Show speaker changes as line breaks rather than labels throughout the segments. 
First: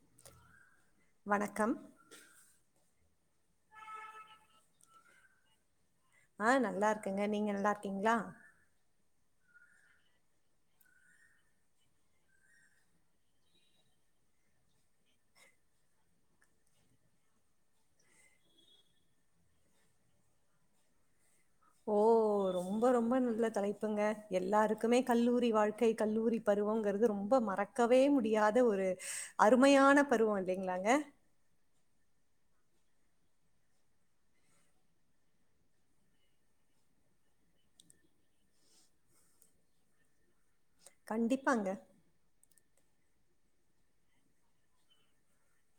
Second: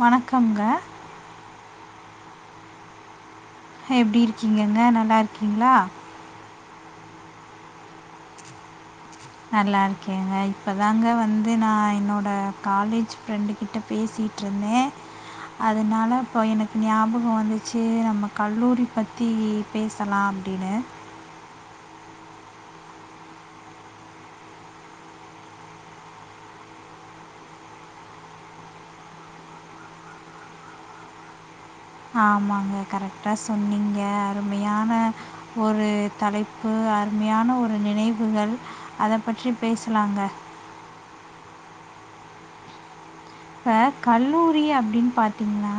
வணக்கங்க
வணக்கம்
எப்படி இருக்கீங்கங்க நல்லா இருக்கீங்களா
ஆஹ நல்லா இருக்கேங்க நீங்க நல்லா இருக்கீங்களா
நல்லா இருக்கேங்க இப்பதாங்க வந்து நான் என்னோட காலேஜ் ஃப்ரெண்டு கிட்ட பேசிட்டு இருந்தேன் அதனால இப்போ எனக்கு ஞாபகம் வந்துச்சு நம்ம கல்லூரி பத்தி பேசலாம் அப்படின்னு
ஓ ரொம்ப ரொம்ப நல்ல தலைப்புங்க எல்லாருக்குமே கல்லூரி வாழ்க்கை கல்லூரி பருவங்கிறது ரொம்ப மறக்கவே முடியாத ஒரு அருமையான பருவம் இல்லைங்களாங்க
ஆமாங்க கரெக்டா சொன்னீங்க அருமையான ஒரு தலைப்பு அருமையான ஒரு நினைவுகள் அதை பற்றி பேசலாங்க
கண்டிப்பாங்க
இப்ப கல்லூரி அப்டின்னு பாத்தீங்னா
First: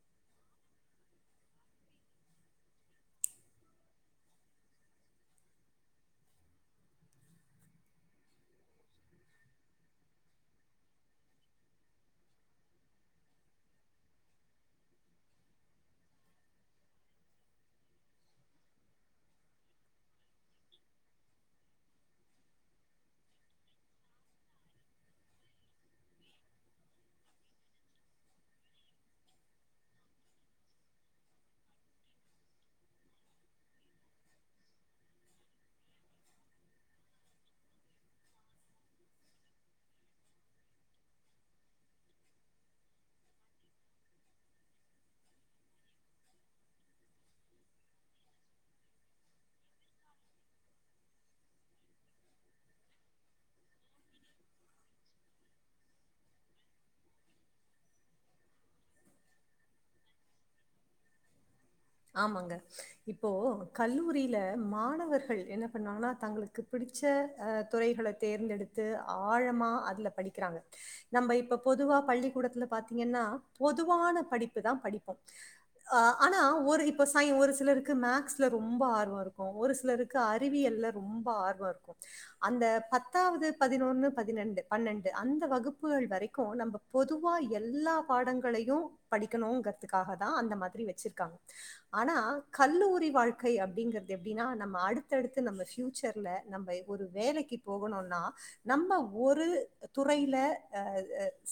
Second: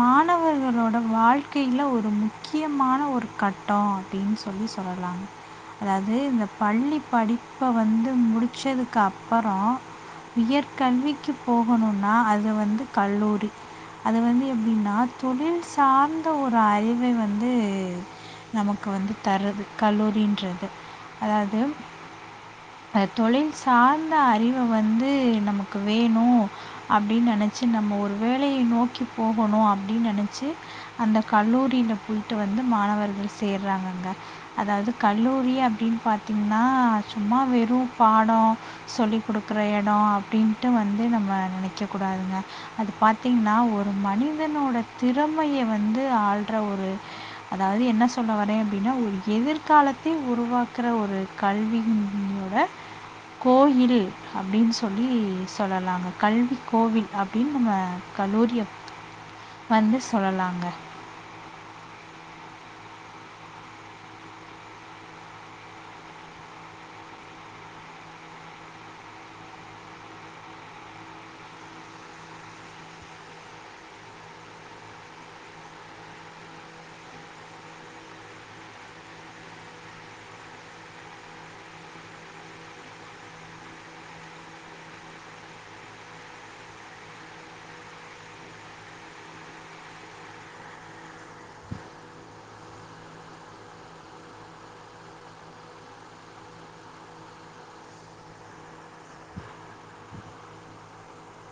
மாணவர்களோட வாழ்க்கையில ஒரு முக்கியமான ஒரு கட்டோ அப்டின்னு சொல்லி சொல்லலாங்க அதாவது இந்த பள்ளி படிப்ப வந்து முடிச்சதுக்கு அப்புறோ உயர்கல்விக்கு போகணுனா அது வந்து கல்லூரி அது வந்து எப்டின்னா தொழில் சார்ந்த ஒரு அறிவை வந்து நமக்கு வந்து தருது கல்லூரின்றது அதாவது தொழில் சார்ந்த அறிவ வந்து நமக்கு வேணு அப்டினு நனைச்சு நம்ம ஒரு வேலைய நோக்கி போகணு அப்டின்னு நனைச்சு அந்த கல்லூரியில போயிட்டு வந்து மாணவர்கள் சேர்றாங்கங்க அதாவது கல்லூரி அப்டினு பாத்தீங்கன்னா சும்மா வெறு பாடோ சொல்லிக் குடுக்கற எடோ அப்டின்ட்டு வந்து நம் ம்ம நனைக்க கூடாதுங்க அது பாத்தீங்கன்னா ஒரு மனிதனோட திறமைய வந்து ஆள்ற ஒரு அதாவது என்ன சொல்ல வரே அப்டின்னா ஒரு எதிர்காலத்தில் உருவாக்குற ஒரு கல்வியோட கோயில் அப்டின்னு சொல்லி சொல்லலாங்க கல்வி கோவில் அப்டின்னு நம்ம கல்லூரியை வந்து சொல்லலாங்க
ஆமாங்க இப்போ கல்லூரியில மாணவர்கள் என்ன பண்ணாங்கன்னா தங்களுக்கு பிடிச்ச அ துறைகள தேர்ந்தெடுத்து ஆழமா அதுல படிக்கிறாங்க நம்ம இப்ப பொதுவா பள்ளிக்கூடத்துல பாத்தீங்கன்னா பொதுவான படிப்புதா படிப்போ ஆ ஆனா ஒரு இப்போ சாய ஒரு சிலருக்கு மேக்ஸ்ல ரொம்ப ஆர்வோ இருக்கு ஒரு சிலருக்கு அறிவியல்ல ரொம்ப ஆர்வோ இருக்கு அந்த பத்தாவது பதினொன்னு பதினெண்டு பன்னெண்டு அந்த வகுப்புகள் வரைக்கு நம்ம பொதுவா எல்லா பாடங்களையு படிக்கணுங்கிறதுக்காகதா அந்த மாதிரி வச்சுருக்காங்க ஆனா கல்லூரி வாழ்க்கை அப்டிங்குரது எப்டின்னா நம்ம அடுத்தடுத்து நம்ம ஃப்யூச்சர்ல நம்ம ஒரு வேலைக்கு போகணும்னா நம்ம ஒரு துறையில அ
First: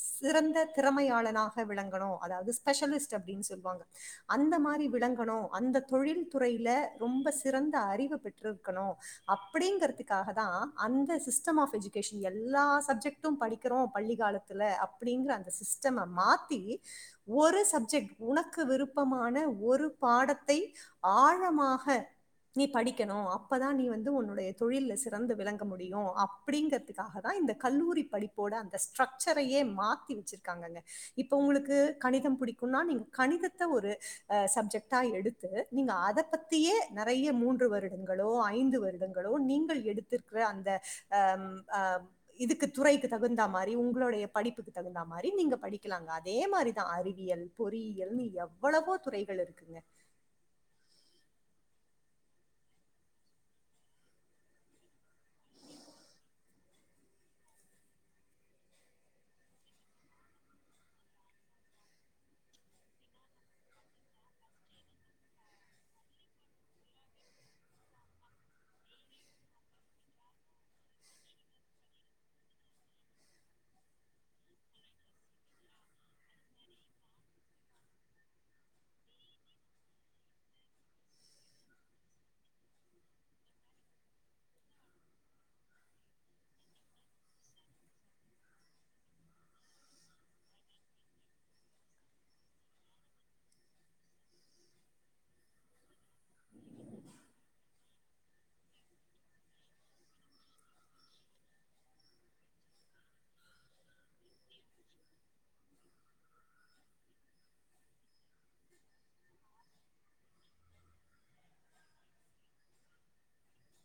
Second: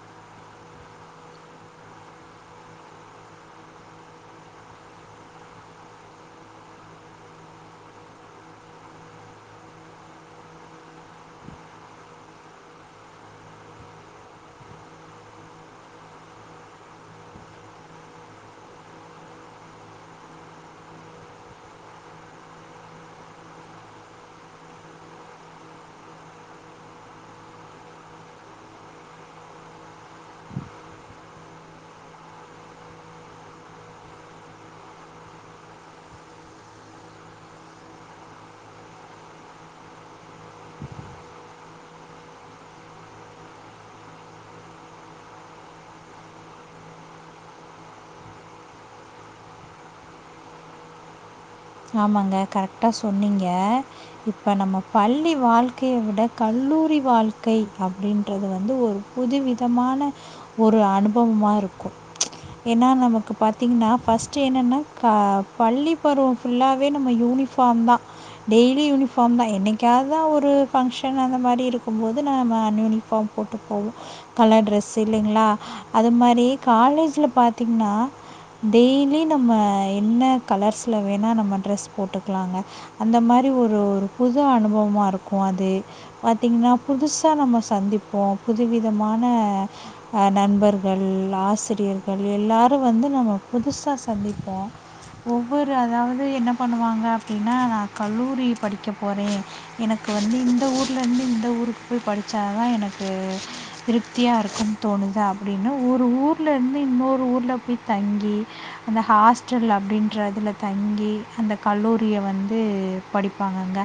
சிறந்த திறமையாளனாக விளங்கணு அதாவது ஸ்பெஷலிஸ்ட் அப்டின்னு சொல்லுவாங்க அந்த மாத்ரி ட்டி விளங்கனு அந்த தொழில் துறையில ரொம்ப சிறந்த அறிவு பெற்றிருக்கணு அப்டிங்குறதுக்காக தா அந்த சிஸ்டம் ஆஃப் எஜுகேஷன் எல்லா ஸப்ஜெக்டு படிக்கனு பள்ளி காலத்துல அப்டிங்கிற அந்த சிஸ்டம மாத்தி ஒரு சப்ஜெக்ட் உனக்கு விருப்பமான ஒரு பாடத்தை ஆழமாக நீ படிக்கணு அப்பதா நீ வந்து உன்னுடைய தொழில்ல சிறந்து விளங்க முடியு அப்படிங்கறுதுக்காக தா இந்த கல்லூரி படிப்போட அந்த ஸ்ட்ரக்சரையே மாத்தி வச்சிருக்காங்கங்க இப்ப உங்களுக்கு கணிதம் பிடிக்கும்னா நீங்க கணிதத்த ஒரு சப்ஜெக்ட்டா எடுத்து நீங்க அத பத்தியே நறையா மூன்று வருடங்களோ ஐந்து வருடங்களோ நீங்கள் எடுத்திருக்கிற அந்த ஆ இதுக்கு துறைக்கு தகுந்த மாரி உங்களுடைய படிப்புக்கு தகுந்தா மாரி நீங்க படிக்கலாங்க அதே மாரிதா அறிவியல் பொறியியல் நீ எவ்வளவோ துறைகள் இருக்குங்க
ஆமாங்க கரெக்டா சொன்னீங்க இப்ப நம்ம பள்ளி வாழ்க்கைய விட கல்லூரி வாழ்க்கை அப்டின்றது வந்து ஒரு புதுவிதமான ஒரு அனுபவமா இருக்கு ஏன்னா நமக்கு பாத்தீங்கன்னா ஃபஸ்ட் என்னன்னா பள்ளி பருவம் ஃபுல்லாவே நம்ம யூனிஃபார்ம் தா டெய்லி யூனிஃபாம் தா என்னைக்காத் தா ஒரு ஃபங்க்ஷன் அந்த மாரி இருக்கும்போது நம்ம அன் யூனிஃபார்ம் போட்டு போவோ கலர் ட்ரெஸ்ஸு இல்லைங்களா அது மாதிரி காலேஜில பாத்தீங்கன்னா டெய்லி நம்ம என்ன கலர்ஸ்ல வேணா நம்ம ட்ரெஸ் போட்டுக்கலாங்க அந்த மாரி ஒரு ஒரு புது அனுபவமா இருக்கு அது பாத்தீங்கன்னா புதுசா நம்ம சந்திப்போ புதுவிதமான நண்பர்கள் ஆசிரியர்கள் எல்லாரு வந்து நம்ம புதுசா சந்திப்போ ஒவ்வொரு அதாவது என்ன பண்ணுவாங்க அப்டின்னா நா கல்லூரி படிக்க போறே எனக்கு வந்து இந்த ஊர்லேந்து இந்த ஊருக்கு போய் படிச்சா தா எனக்கு திருப்தியாஇருக்குனு தோணுது அப்படின்னா ஒரு ஊர்லந்து இன்னொரு ஊர்ல போய் தங்கி அந்த ஹாஸ்டல் அப்படின்றதுல தங்கி அந்த கல்லூரிய வந்து படிப்பாங்கங்க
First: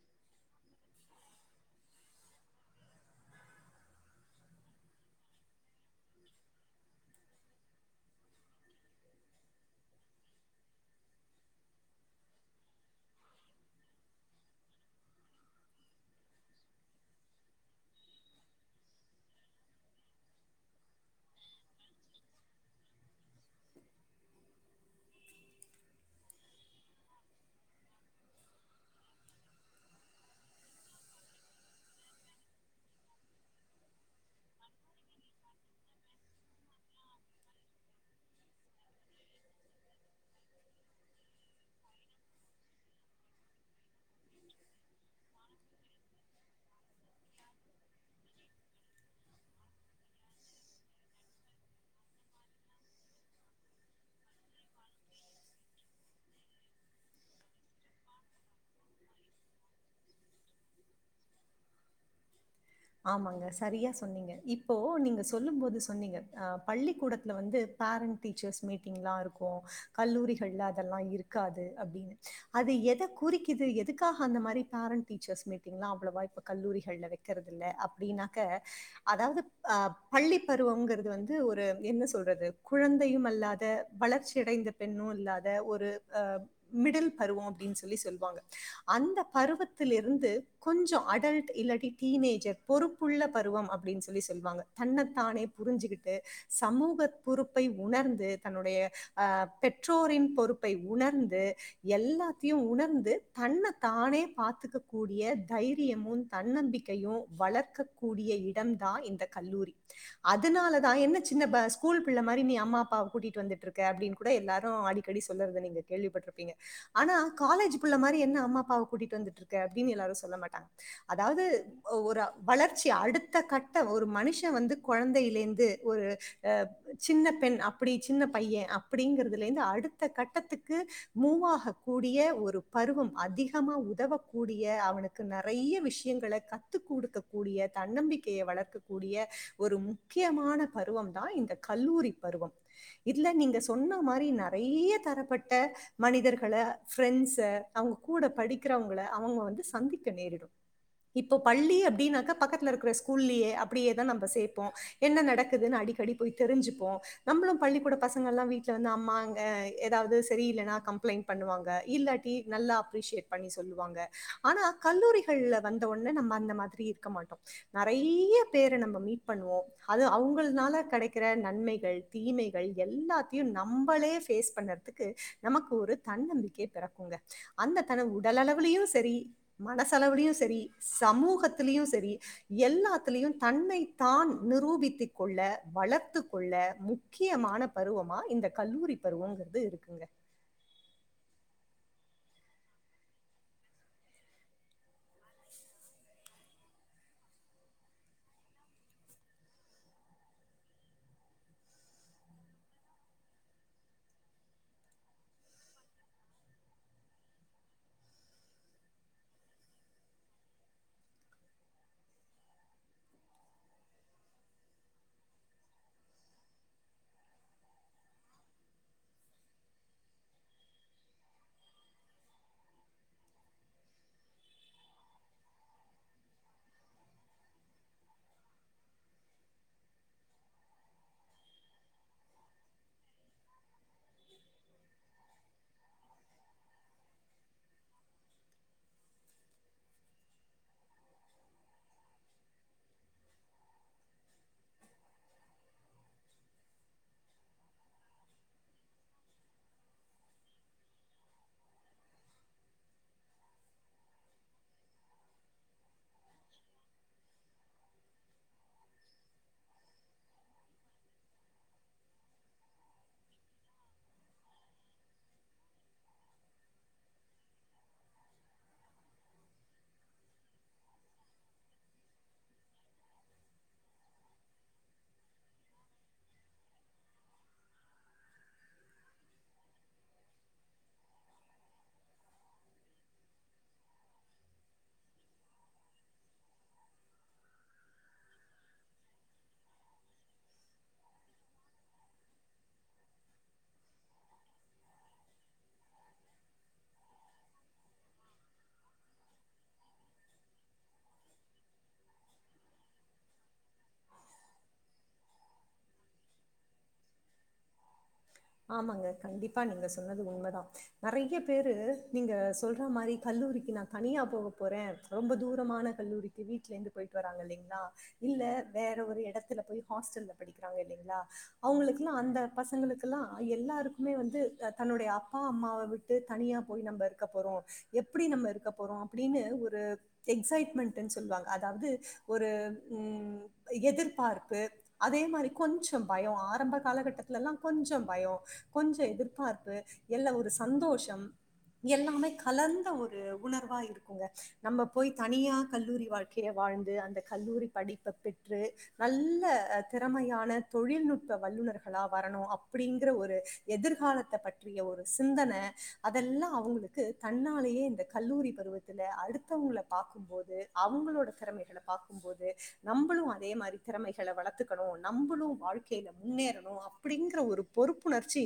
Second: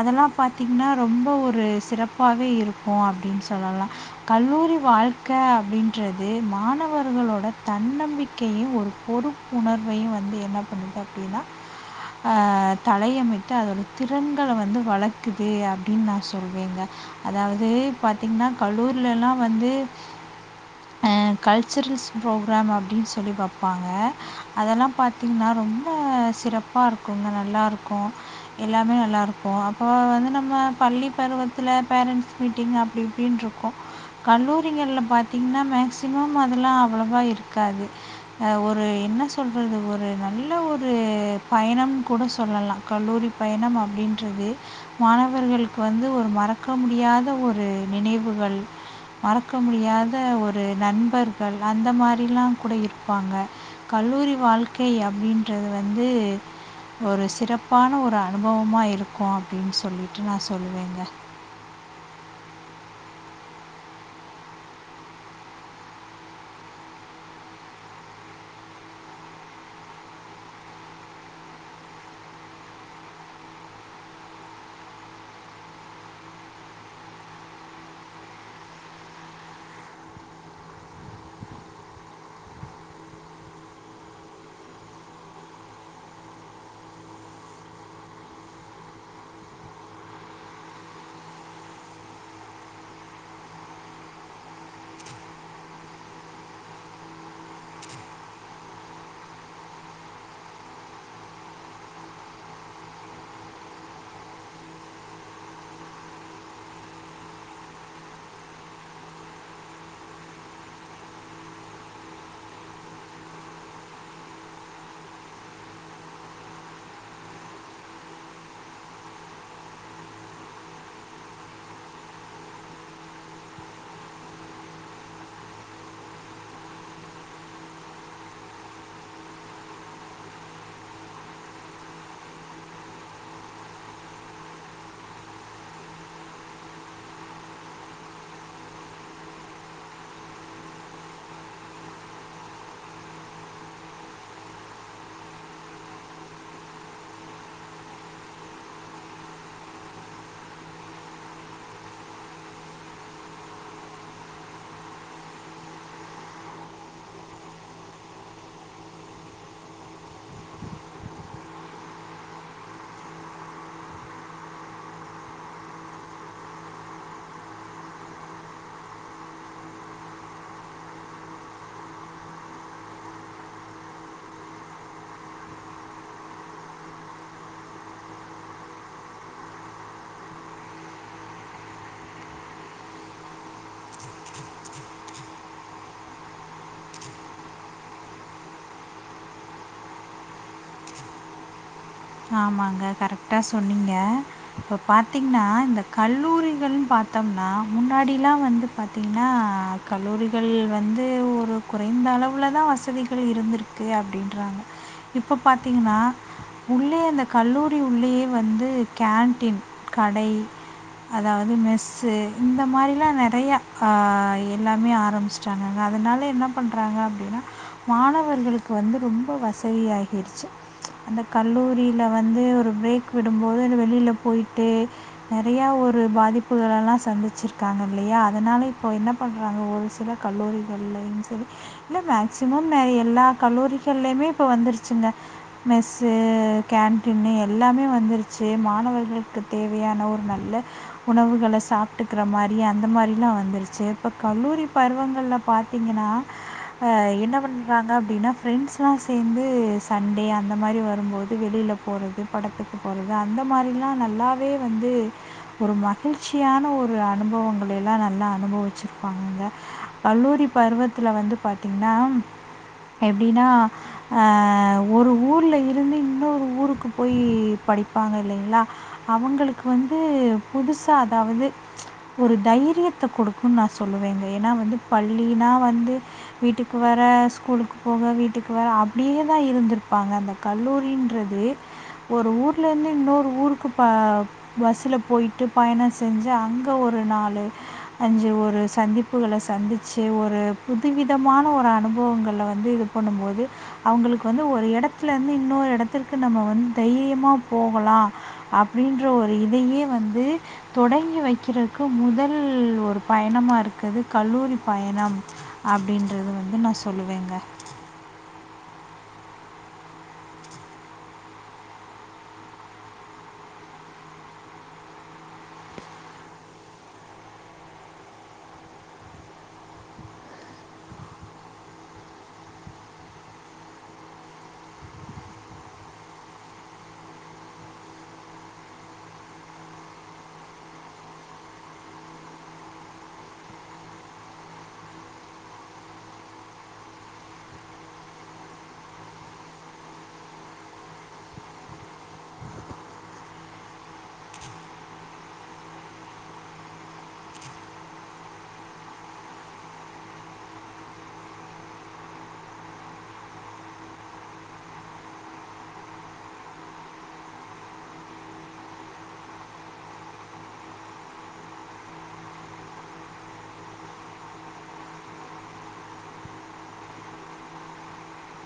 அதெல்லா பாத்திங்கன்னா ரொம்ப ஒரு சிறப்பாவே இருக்கு அப்படின்னு சொல்லலா கல்லூரி வாழ்க்க அப்படின்றது மாணவர்களோட தன்னம்பிக்கையு ஒரு பொறுப்புணர்வையு வந்து என்ன பண்ணுது அப்படின்னா அ தலையமட்டு அதோட திறன்கள வந்து வளர்க்குது அப்டின்னு நா சொல்வேங்க அதாவது பாத்தீங்கன்னா கல்லூரிலலா வந்து அ கல்ச்சரல்ஸ் ப்ரோக்ராம் அப்படின்னு சொல்லி பாப்பாங்க அதெல்லா பாத்தீங்கன்னா ரொம் அ சிறப்பா இருக்குங்க நல்லா இருக்கு எல்லாமே நல்லா இருக்கு அப்போ வந்து நம்ம பள்ளி பருவத்துல பேரண்ஸ் மீட்டிங் அப்டி இப்டின்னு இருக்கு கல்லூரிகள்ல பாத்தீங்கன்னா மேக்சிமம் அதெல்லா அவ்ளவா இருக்காது ஒரு என்ன சொல்றது ஒரு நல்ல நல்ல ஒரு பயணம்னு கூட சொல்லலா கல்லூரி பயணம் அப்டின்றது மாணவர்களுக்கு வந்து ஒரு மறக்க முடியாத ஒரு நினைவுகள் மறக்க முடியாத ஒரு நண்பர்கள் அந்த மாரிலா கூட இருப்பாங்க கல்லூரி வாழ்க்கை அப்படின்றது வந்து ஒரு சிறப்பான ஒரு அனுபவமா இருக்கு அப்படின்னு சொல்லிட்டு நா சொல்லுவேங்க
ஆமாங்க சரியா சொன்னீங்க இப்போ நீங்க சொல்லும் போது சொன்னீங்க அ பள்ளிக்கூடத்துல வந்து பேரண்ட் டீச்சர்ஸ் மீட்டிங்லா இருக்கு கல்லூரிகள்ல அதெல்லாம் இருக்காது அப்படின்னு அது எதை குறிக்குது எதுக்காக அந்த மாதிரி பேரண்ட் டீச்சர்ஸ் மீட்டிங் எல்லாம் அவ்வளவா இப்ப கல்லூரிகள்ல வைக்கிறது இல்ல அப்டினாக்க அதாவது அ பள்ளி பருவங்கிறது வந்து ஒரு என்ன சொல்றது குழந்தையு அல்லாத வளர்ச்சி அடைந்த பெண்ணு இல்லாத ஒரு ஆ மிடில் பருவ அப்டின்னு சொல்லி சொல்லுவாங்க அந்த பருவத்தில இருந்து கொஞ்ச அடல்ட் இல்லாடி டீனேஜர் பொறுப்புள்ள பருவம் அப்படின்னு சொல்லி சொல்லுவாங்க தன்னைத்தானே புரிஞ்சுகிட்டு சமூக பொறுப்பை உணர்ந்து தன்னுடைய அ பெற்றோரின் பொறுப்பை உணர்ந்து எல்லாத்தையும் உணர்ந்து தன்னைத்தானே பார்த்துக்க கூடிய தைரியமும் தன்னம்பிக் டயு வளர்க்கக்கூடிய எடம் தா இந்த கல்லூரி அதனாலதா என்ன சின்ன ஸ்கூல் பிள்ள மாரி நீ அம்மா அப்பாவ கூட்டிட்டு வந்துட்ருக்க அப்படின்னு கூட எல்லாரு அடிக்கடி சொல்றத நீங்க கேள்விப்பட்டிருப்பீங்க ஆனா காலேஜ் பிள்ள மாரி என்ன அம்மா அப்பாவ கூட்டிட்டு வந்துட்டு இருக்க அப்டின்னு எல்லாரு சொல்ல மாட்டாங்க அதாவது ஒரு வளர்ச்சி அடுத்த கட்ட ஒரு மனுஷன் வந்து குழந்தையிலேந்து ஒரு அ சின்ன பெண் அப்படி சின்ன பையன் அப்படிங்கறிறதுலேந்து அடுத்த கட்டத்துக்கு மூவாக கூடிய ஒரு பருவம் அதிகமா உதவக்கூடிய அவனுக்கு நறைய விஷயங்கள கத் கத்துகுடுக்கூடிய தன்னம்பிக்கய வளர்க்க கூடிய ஒரு முக்கியமான பருவம் தா இந்த கல்லூரி பருவம் இதுல நீங்க சொன்ன மாரி நறைய தரப்பட்ட மனிதர்கள ஃப்ரெண்ஸ அவங்க கூட படிக்கிறவங்கள அவங்க வந்து சந்திக்க நேரிடும் இப் இப்ப பள்ளி அப்படின்னாக்கா பக்கத்துல இருக்கிற ஸ்கூல்லே அப்படியே தா நம்ம சேப்போ என்ன நடக்குதுன்னு அடிக்கடி போய் தெரிஞ்சுப்போ நம்மளு பள்ளிக்கூட பசங்கலா வீட்டுல வந்து அம்மாங்க ஏதாவது சரியில்லனா கம்ளைண்ட் பண்ணுவாங்க இல்லாட்டி நல்லா அப்ரிஷியேட் பண்ணி சொல்லுவாங்க ஆனா கல்லூரிகள்ல வந்தவொ ல்ல அந்த மாதிரி இருக்க மாட்டோ நறைய பேர நம்ம மீட் பண்ணுவோ அது அவங்கனால கடைக்கிற நன்மைகள் தீமைகள் எல்லாத்தையு நம்மளே ஃபேஸ் பண்றதுக்கு நமக்கு ஒரு தன்னம்பிக்கை பிறக்குங்க அந்த தன உடலலளவுலயு சரி மனசலவுலயு சரி சமூகத்திலயு சரி எல்லாத்திலயு தன்னைத்தான் நிரூபித்து கொள்ள வளர்த்து கொள்ள முக்கியமான பருவமா இந்த கல்லூரி பருவங்கிறது இருக்குங்க
ஆமாங்க கரெக்டா சொன்னீங்க இப்ப பாத்தீங்கன்னா இந்த கல்லூரிகள் பாத்தோம்னா முன்னாடிலா வந்து பாத்தீங்கன்னா கல்லூரிகள் வந்து ஒரு குறைந்த அளவுலதா வசதிகள் இருந்திருக்கு அப்படின்றாங்க இப்ப பாத்தீங்கன்னா உள்ளே அந்த கல்லூரி உள்ளேயே வந்து கேன்டின் கடை அதாவது மெஸ்ஸு இந்த மாரிலா நறையா ஆ எல்லாமே ஆரம்பிச்சிட்டாங்கங்க அதனால என்ன பண்றாங்க அப்படின்னா மாணவர்களுக்கு வந்து ரொம்ப வசதியாகிருச்சு அந்த கல்லூரில வந்து ஒரு பிரேக் விடும்போது வெளில போயிட்டு நறையா ஒரு பாதிப்புகளெல்லா சந்திச்சிருக்காங்க இல்லையா அதனால இப்போ என்ன பண்ணுறாங்க ஒரு சில கல்லூரிகள்லன்னு சொல்லி இல்ல மேக்ஸிமம் ந எல்லா கல்லூரிகள்லயுமே இப்போ வந்துருச்சுங்க மெஸ் உ கேன்டீனு எல்லாமே வந்துருச்சு மாணவர்களுக்கு தேவையான ஒரு நல்ல உணவுகள சாப்ட்டுக்கிற மாரி அந்த மாரிலா வந்துருச்சு இப்போ கல்லூரி பருவங்கள்ல பாதீங்கன்னா என்ன பண்ணுறாங்க அப்டினா ஃப்ரெண்ஸ்லா சேந்து சண்டே அந்த மாரி வரு ங்கும்பொது வெளில போறது படத்துக்கு போறது அந்த மாரிலா நல்லாவே வந்து ஒரு மகிழ்ச்சியான ஒரு அனுபவங்கலல்லா நல்லா அனுபவிச்சிருப்பாங்கங்க கல்லூரி பருவத்துல வந்து பாத்தீங்கன்னா எப்டின்னா ஆ ஒரு ஊர்லயே இங்கிருந்து இன்னொரு ஊருக்கு போய் படிப்பாங்க இல்லைங்களா அவங்களுக்கு வந்து புதுசா அதாவது ஒரு தைரியத்த குடுக்குன்னு நா சொல்லுவேங்க ஏன்னா வந்து பள்ளினா வந்து வீட்டுக்கு வர ஸ்கூலுக்கு போக வீட்டுக்கு வர அப்படியே தா இருந்திருப்பாங்க அந்த கல்லூரின்றது ஒரு ஊர்லேருந்து இன்னொரு ஊருக்கு ப பஸ்ல போய்ட்டு பயணம் செஞ்சு அங்கே ஒரு நாலு அஞ்சு ஒரு சந்திப்புகள சந்திச்சு ஒரு புதுவிதமான ஒரு அனுபவங்கள வந்து இது பண்ணும்போது அவங்களுக்கு வந்து ஒரு எடத் ஒரு எடத்துல இருந்து இன்னொரு இடத்துக்கு நம்ம வந்து தைரியமா போகலா அப்படின்ற ஒரு இதையே வந்து தொடங்கி வைக்கிறதுக்கு முதல் ஒரு பயணமா இருக்குது கல்லூரி பயணம் அப்படின்றது வந்து நா சொல்லுவேங்க
ஆமாங்க கண்டிப்பா நீங்க சொன்னது உண்மதா நறையா பேரு நீங்க சொல்ற மாரி கல்லூரிக்கு நா தனியா போக போறே ரொம்ப தூரமான கல்லூரிக்கு வீட்ல இருந்து போயிட்டு வராங்க இல்லலைங்களா இல்ல வேற ஒரு எடத்துல போய் ஹாஸ்டல்ல படிக்கிறாங்க இல்லலைங்களா அவங்களுக்குலா அந்த பசங்களுக்கு பலா எல்லாருக்குமே வந்து தன்னுடைய அப்பா அம்மாவ விட்டு தனியா போய் நம்ம இருக்க போறோ எப்டி நம்ம இருக்க போறோ அப்டின்னு ஒரு எக்சைட்மெண்ட்னு சொல்லுவாங்க அதாவது ஒரு உ எதிர்பார்ப்பு அதே மாரி கொஞ்ச பயோ ஆரம்ப காலகட்டத்துலலா கொஞ்ச பயமோகொஞ்ச எதிர்பார்ப்பு எல்ல ஒரு சந்தோஷம் எல்லாமே கலந்த ஒரு உணர்வா இருக்குங்க நம்ம போய் தனியா கல்லூரி வாழ்க்கைய வாழ்ந்து அந்த கல்லூரி படிப்ப பெற்று நல்ல திறமையான தொழில்நுட்ப வல்லுநர்களா வரணு அப்டிங்கிற ஒரு எதிர்காலத்த பற்றிய ஒரு சிந்தன அதெல்லா அவங்களுக்கு தன்னாலேயே இந்த கல்லூரி பருவத்துல அடுத்தவங்கள பாக்கும்போது அவங்களோட திறமைகள பாக்கும்போது நம்மளும் அதே மாதிரி திறமைகளை வளர்த்துக்கணும் நம்மளும் வாழ்க்கையில முன்னேறணும் அப்படிங்க ன்ர ஒரு பொறுப்புணர்ச்சி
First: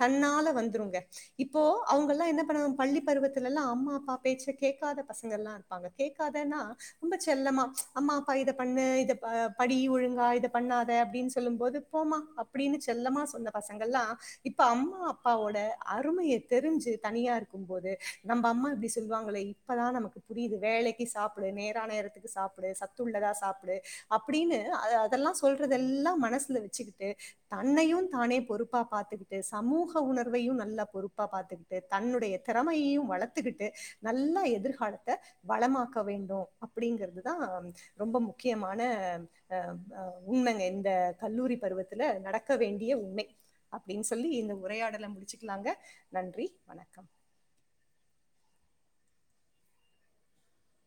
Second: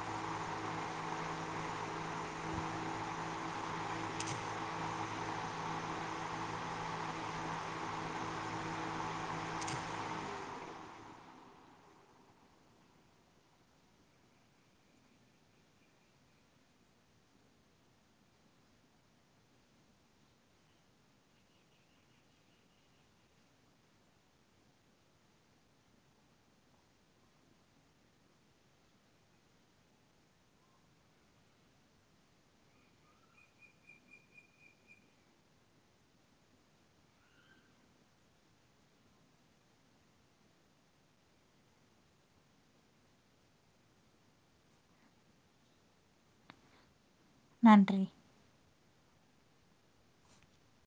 தன்னால வந்துருங்க இப்போ அவங்க எல்லா என்ன பண்ணா பள்ளி பருவத்துலலா அம்மா அப்பா பேச்ச கேகாத பசங்கள்லா இருப்பாங்க கேகாதன்னா ரொம்ப செல்லமா அம்மா அப்பா இத பண்ணு இத படி ஒழுங்கா இத பண்ணாத அப்படின்னு சொல்லும்போது போமா அப்படின்னு செல்லமா அந்த பசங்கள்லா இப்ப அம்மா அப்பாவோட அருமைய தெரிஞ்சு தனியா இருக்கும் போது நம்ம அம்மா இப்படி சொல்லுவாங்களே இப்பதா நமக்கு புரியுது வேலைக்கு சாப்பிடு நேரா நேரத்துக்கு சாப்பிடு சத்துள்ளதா சாப்பிடு அப்படின்னு அதெல்லா சொல்றதெல்லா மனசுல வச்சுக்கிட்டு தன்னையு தானே பொறுப்பா பாத்துக்கிட்டு சமூக உணர்வையு நல்லா பொறுப்பா பாத்துக்கிட்டு தன்னுடைய திறமையையு வளத்துக்கிட்டு நல்லா எதிர்காலத்த வளமாக்க வேண்டு அப்டிங்கரதுதா ரொம்ப முக்கியமான ஆ ஆ உண்மைங்க இந்த கல்லூரி பருவத்துல நடக்க வேண்டிய அப்டின்னு சொல்லி இந்த உரையாடல முடிச்சுக்கலாங்க நன்றி வணக்கம்
நன்றி